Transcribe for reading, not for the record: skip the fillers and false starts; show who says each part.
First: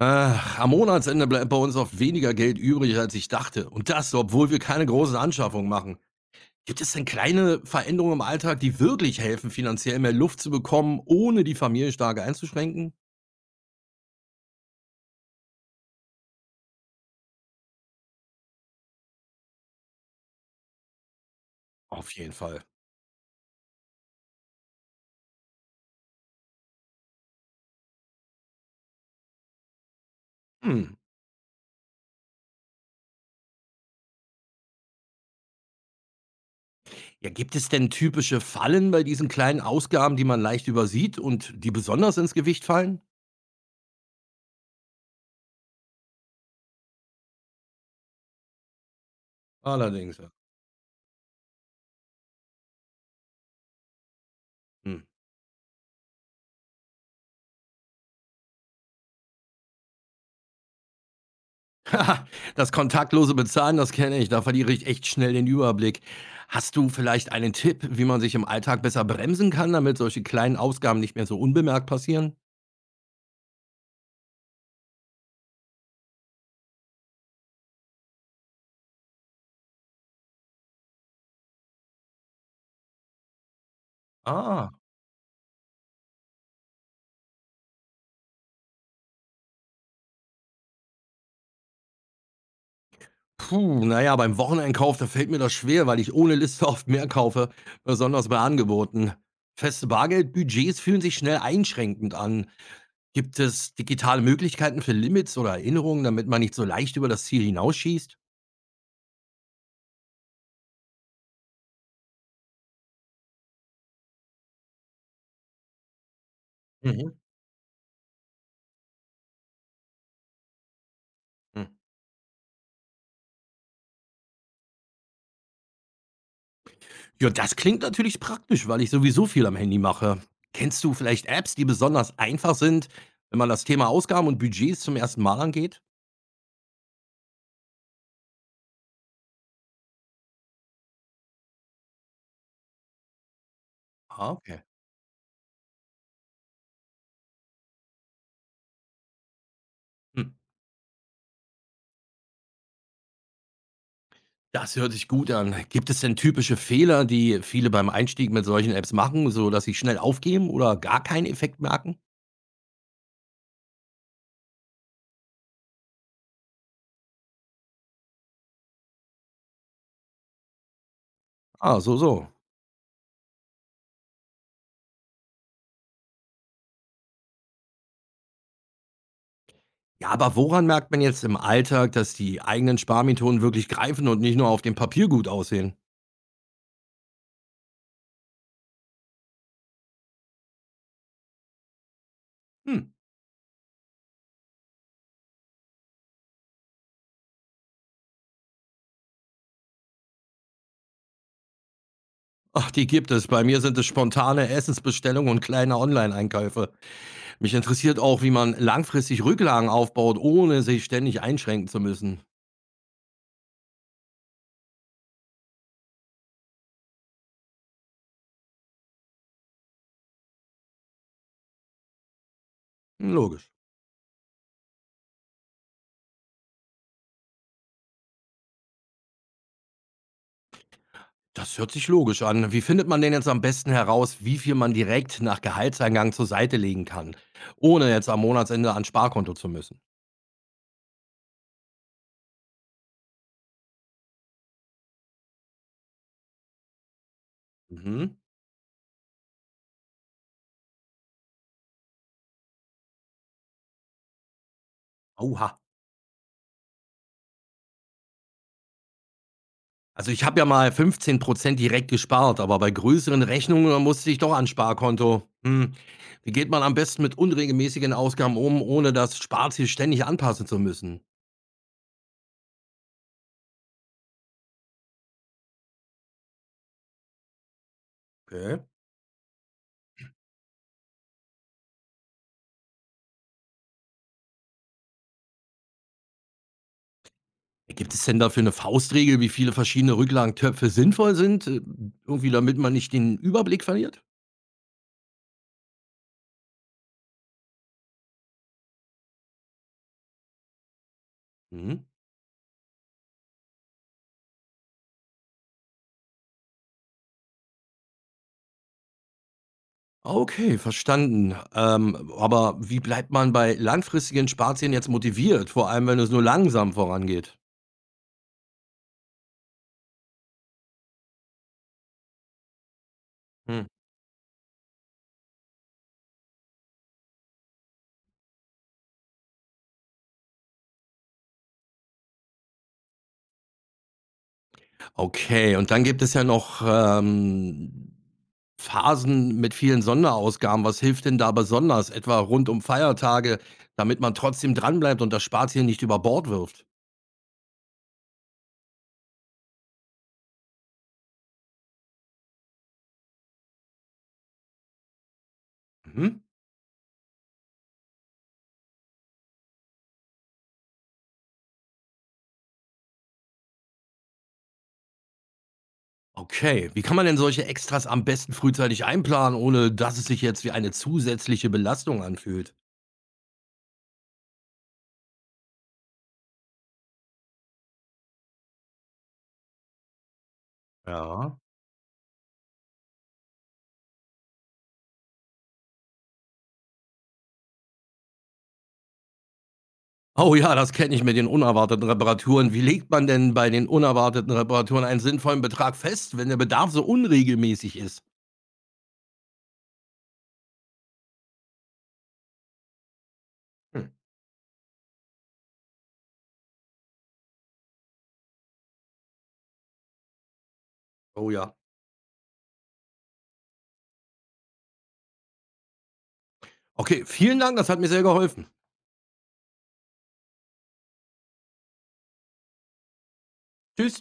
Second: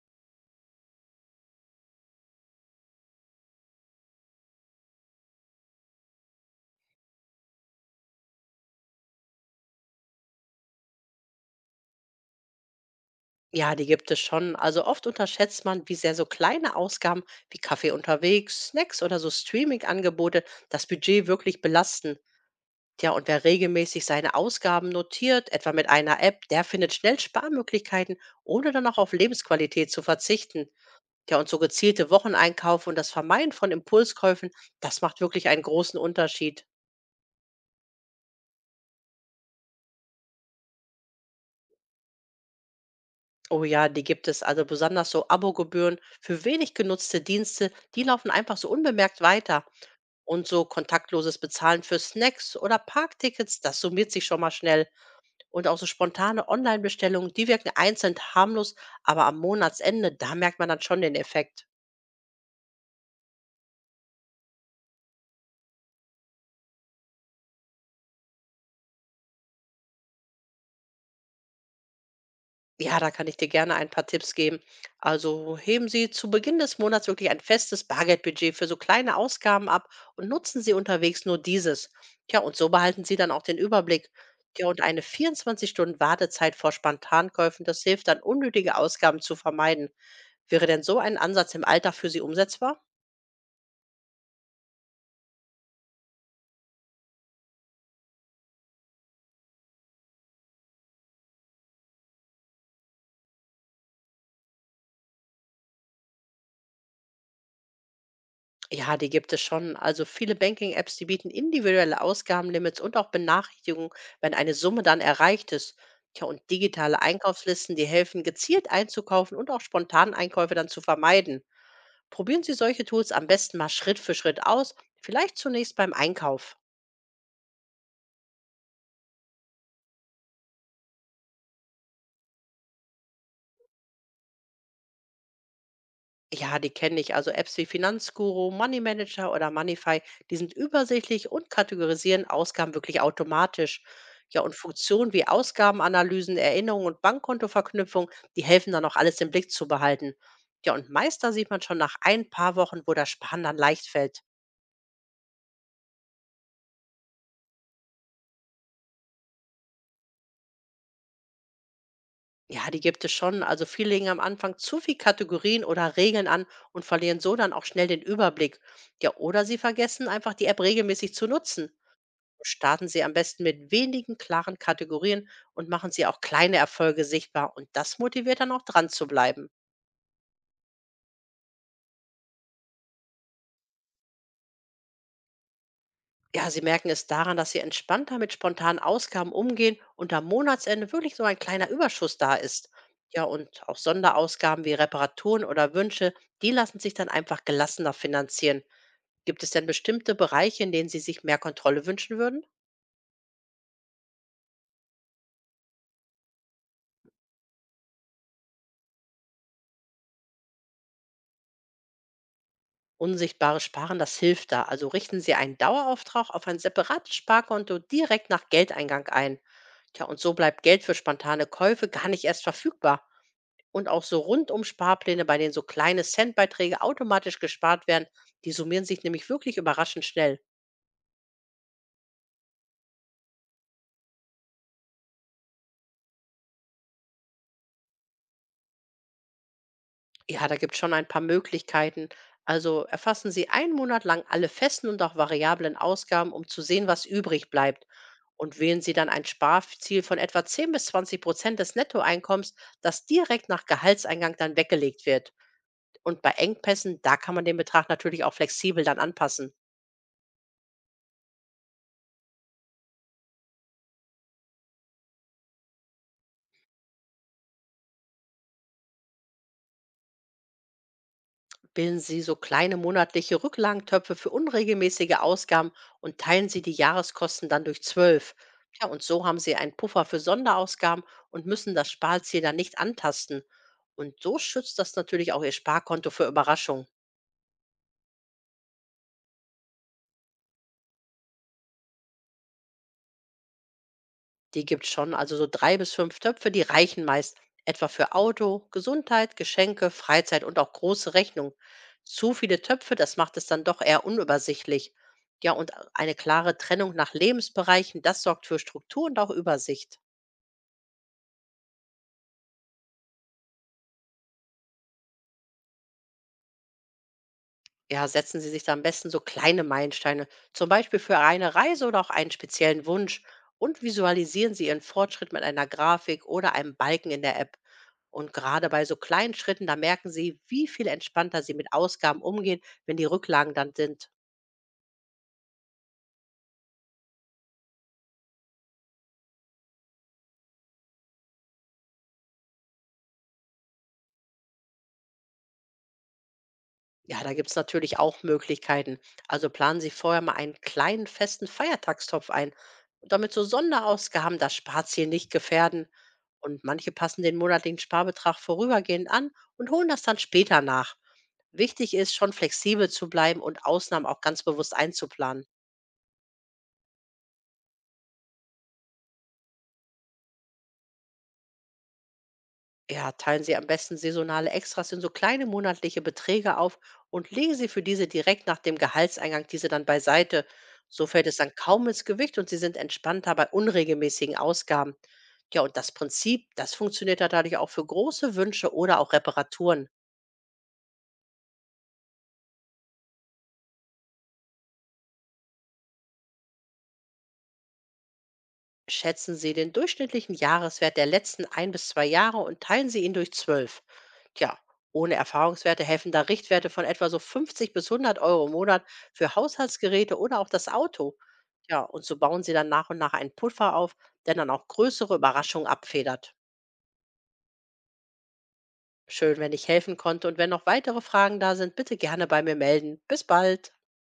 Speaker 1: Am Monatsende bleibt bei uns oft weniger Geld übrig, als ich dachte. Und das, obwohl wir keine großen Anschaffungen machen. Gibt es denn kleine Veränderungen im Alltag, die wirklich helfen, finanziell mehr Luft zu bekommen, ohne die Familie stark einzuschränken?
Speaker 2: Ja, die gibt es schon. Also oft unterschätzt man, wie sehr so kleine Ausgaben wie Kaffee unterwegs, Snacks oder so Streaming-Angebote das Budget wirklich
Speaker 1: Auf
Speaker 2: belasten.
Speaker 1: jeden Fall.
Speaker 2: Und wer regelmäßig seine Ausgaben notiert, etwa mit einer App, der findet schnell Sparmöglichkeiten, ohne dann auch auf Lebensqualität zu verzichten.
Speaker 1: Hm.
Speaker 2: Und so gezielte Wocheneinkäufe und das Vermeiden von Impulskäufen, das macht wirklich einen großen Unterschied.
Speaker 1: Ja, gibt es denn typische Fallen bei diesen kleinen Ausgaben, die man leicht übersieht und die besonders ins Gewicht fallen?
Speaker 2: Oh ja, die gibt es. Also besonders so Abogebühren für wenig genutzte Dienste, die laufen einfach so unbemerkt weiter.
Speaker 1: Allerdings, ja.
Speaker 2: Und so kontaktloses Bezahlen für Snacks oder Parktickets, das summiert sich schon mal schnell.
Speaker 1: Hm.
Speaker 2: Und auch so spontane Online-Bestellungen, die wirken einzeln harmlos, aber am Monatsende, da merkt man dann schon den Effekt.
Speaker 1: Ha, das kontaktlose Bezahlen, das kenne ich. Da verliere ich echt schnell den Überblick. Hast du vielleicht einen Tipp, wie man sich im Alltag besser bremsen kann, damit solche kleinen Ausgaben nicht mehr so unbemerkt passieren?
Speaker 2: Ja, da kann ich dir gerne ein paar Tipps geben. Also heben Sie zu Beginn des Monats wirklich ein festes Bargeldbudget für so kleine Ausgaben ab und nutzen Sie unterwegs nur dieses. Und so behalten Sie dann auch den Überblick. Ja,
Speaker 1: Ah,
Speaker 2: und eine 24-Stunden-Wartezeit vor Spontankäufen, das hilft dann, unnötige Ausgaben zu vermeiden. Wäre denn so ein Ansatz im Alltag für Sie umsetzbar?
Speaker 1: puh, naja, beim Wocheneinkauf, da fällt mir das schwer, weil ich ohne Liste oft mehr kaufe, besonders bei Angeboten. Feste Bargeldbudgets fühlen sich schnell einschränkend an. Gibt es digitale Möglichkeiten für Limits oder Erinnerungen, damit man nicht so leicht über das Ziel hinausschießt?
Speaker 2: Ja, die gibt es schon. Also viele Banking-Apps, die bieten individuelle Ausgabenlimits und auch Benachrichtigungen, wenn eine Summe dann erreicht ist. Und digitale
Speaker 1: Mhm.
Speaker 2: Einkaufslisten, die helfen, gezielt einzukaufen und auch spontan Einkäufe dann zu vermeiden.
Speaker 1: Hm.
Speaker 2: Probieren Sie solche Tools am besten mal Schritt für Schritt aus, vielleicht zunächst beim Einkauf.
Speaker 1: Ja, das klingt natürlich praktisch, weil ich sowieso viel am Handy mache. Kennst du vielleicht Apps, die besonders einfach sind, wenn man das Thema Ausgaben und Budgets zum ersten Mal angeht?
Speaker 2: Ja, die kenne ich, also Apps wie Finanzguru, Money Manager oder Moneyfy, die sind übersichtlich und kategorisieren Ausgaben wirklich automatisch.
Speaker 1: Ah,
Speaker 2: Ja, und
Speaker 1: okay.
Speaker 2: Funktionen wie Ausgabenanalysen, Erinnerungen und Bankkontoverknüpfung, die helfen dann auch alles im Blick zu behalten.
Speaker 1: Hm.
Speaker 2: Ja, und meist da sieht man schon nach ein paar Wochen, wo das Sparen dann leicht fällt.
Speaker 1: Das hört sich gut an. Gibt es denn typische Fehler, die viele beim Einstieg mit solchen Apps machen, sodass sie schnell aufgeben oder gar keinen Effekt merken?
Speaker 2: Ja, die gibt es schon. Also viele legen am Anfang zu viel Kategorien oder Regeln an und verlieren so dann auch schnell den Überblick. Ja, oder sie vergessen einfach die App regelmäßig zu nutzen.
Speaker 1: Ah, so, so.
Speaker 2: Starten Sie am besten mit wenigen klaren Kategorien und machen Sie auch kleine Erfolge sichtbar. Und das motiviert dann auch dran zu bleiben.
Speaker 1: Ja, aber woran merkt man jetzt im Alltag, dass die eigenen Sparmethoden wirklich greifen und nicht nur auf dem Papier gut aussehen?
Speaker 2: Ja, Sie merken es daran, dass Sie entspannter mit spontanen Ausgaben umgehen und am Monatsende wirklich so ein kleiner Überschuss da ist.
Speaker 1: Hm.
Speaker 2: Ja, und auch Sonderausgaben wie Reparaturen oder Wünsche, die lassen sich dann einfach gelassener finanzieren. Gibt es denn bestimmte Bereiche, in denen Sie sich mehr Kontrolle wünschen würden?
Speaker 1: Ach, die gibt es. Bei mir sind es spontane Essensbestellungen und kleine Online-Einkäufe. Mich interessiert auch, wie man langfristig Rücklagen aufbaut, ohne sich ständig einschränken zu müssen.
Speaker 2: Unsichtbares Sparen, das hilft da. Also richten Sie einen Dauerauftrag auf ein separates Sparkonto direkt nach Geldeingang ein. Und so bleibt Geld für spontane Käufe gar nicht erst verfügbar.
Speaker 1: Hm, logisch.
Speaker 2: Und auch so rundum Sparpläne, bei denen so kleine Centbeiträge automatisch gespart werden, die summieren sich nämlich wirklich überraschend schnell.
Speaker 1: Das hört sich logisch an. Wie findet man denn jetzt am besten heraus, wie viel man direkt nach Gehaltseingang zur Seite legen kann, ohne jetzt am Monatsende ans Sparkonto zu müssen?
Speaker 2: Ja, da gibt es schon ein paar Möglichkeiten. Also erfassen Sie einen Monat lang alle festen und auch variablen Ausgaben, um zu sehen, was übrig bleibt.
Speaker 1: Mhm.
Speaker 2: Und wählen Sie dann ein Sparziel von etwa 10 bis 20% des Nettoeinkommens, das direkt nach Gehaltseingang dann weggelegt wird.
Speaker 1: Oha.
Speaker 2: Und bei Engpässen, da kann man den Betrag natürlich auch flexibel dann anpassen.
Speaker 1: Also, ich habe ja mal 15 direkt gespart, aber bei größeren Rechnungen, da musste ich doch ans Sparkonto. Hm. Wie geht man am besten mit unregelmäßigen Ausgaben um, ohne das Sparziel ständig anpassen zu müssen?
Speaker 2: Bilden Sie so kleine monatliche Rücklagentöpfe für unregelmäßige Ausgaben und teilen Sie die Jahreskosten dann durch zwölf.
Speaker 1: Okay.
Speaker 2: Ja, und so haben Sie einen Puffer für Sonderausgaben und müssen das Sparziel dann nicht antasten. Und so schützt das natürlich auch Ihr Sparkonto für Überraschungen.
Speaker 1: Gibt es denn dafür eine Faustregel, wie viele verschiedene Rücklagentöpfe sinnvoll sind, irgendwie damit man nicht den Überblick verliert?
Speaker 2: Die gibt's schon, also so 3 bis 5 Töpfe, die reichen meist, etwa für Auto, Gesundheit, Geschenke, Freizeit und auch große Rechnungen.
Speaker 1: Mhm.
Speaker 2: Zu viele Töpfe, das macht es dann doch eher unübersichtlich. Ja, und eine klare Trennung nach Lebensbereichen, das sorgt für Struktur und auch Übersicht.
Speaker 1: Okay, verstanden. Aber wie bleibt man bei langfristigen Sparzielen jetzt motiviert, vor allem wenn es nur langsam vorangeht?
Speaker 2: Ja, setzen Sie sich da am besten so kleine Meilensteine, zum Beispiel für eine Reise oder auch einen speziellen Wunsch
Speaker 1: Hm.
Speaker 2: und visualisieren Sie Ihren Fortschritt mit einer Grafik oder einem Balken in der App. Und gerade bei so kleinen Schritten, da merken Sie, wie viel entspannter Sie mit Ausgaben umgehen, wenn die Rücklagen dann sind.
Speaker 1: Okay, und dann gibt es ja noch, Phasen mit vielen Sonderausgaben. Was hilft denn da besonders, etwa rund um Feiertage, damit man trotzdem dranbleibt und das Sparziel nicht über Bord wirft?
Speaker 2: Ja, da gibt's natürlich auch Möglichkeiten. Also planen Sie vorher mal einen kleinen festen Feiertagstopf ein, damit so Sonderausgaben das Sparziel nicht gefährden.
Speaker 1: Mhm.
Speaker 2: Und manche passen den monatlichen Sparbetrag vorübergehend an und holen das dann später nach. Wichtig ist, schon flexibel zu bleiben und Ausnahmen auch ganz bewusst einzuplanen.
Speaker 1: Okay, wie kann man denn solche Extras am besten frühzeitig einplanen, ohne dass es sich jetzt wie eine zusätzliche Belastung anfühlt?
Speaker 2: Ja, teilen Sie am besten saisonale Extras in so kleine monatliche Beträge auf und legen Sie für diese direkt nach dem Gehaltseingang diese dann beiseite. So fällt es
Speaker 1: Ja.
Speaker 2: dann kaum ins Gewicht und Sie sind entspannter bei unregelmäßigen Ausgaben. Ja, und das Prinzip, das funktioniert natürlich auch für große Wünsche oder auch Reparaturen.
Speaker 1: Oh ja, das kenne ich mit den unerwarteten Reparaturen. Wie legt man denn bei den unerwarteten Reparaturen einen sinnvollen Betrag fest, wenn der Bedarf so unregelmäßig ist?
Speaker 2: Schätzen Sie den durchschnittlichen Jahreswert der letzten ein bis zwei Jahre und teilen Sie ihn durch 12. Tja, ohne Erfahrungswerte helfen da Richtwerte von etwa so 50 bis 100 Euro im Monat für Haushaltsgeräte oder auch das Auto.
Speaker 1: Oh ja.
Speaker 2: Ja, und so bauen Sie dann nach und nach einen Puffer auf, der dann auch größere Überraschungen abfedert.
Speaker 1: Okay, vielen Dank, das hat mir sehr geholfen.
Speaker 2: Schön, wenn ich helfen konnte und wenn noch weitere Fragen da sind, bitte gerne bei mir melden. Bis bald.
Speaker 1: Tschüss.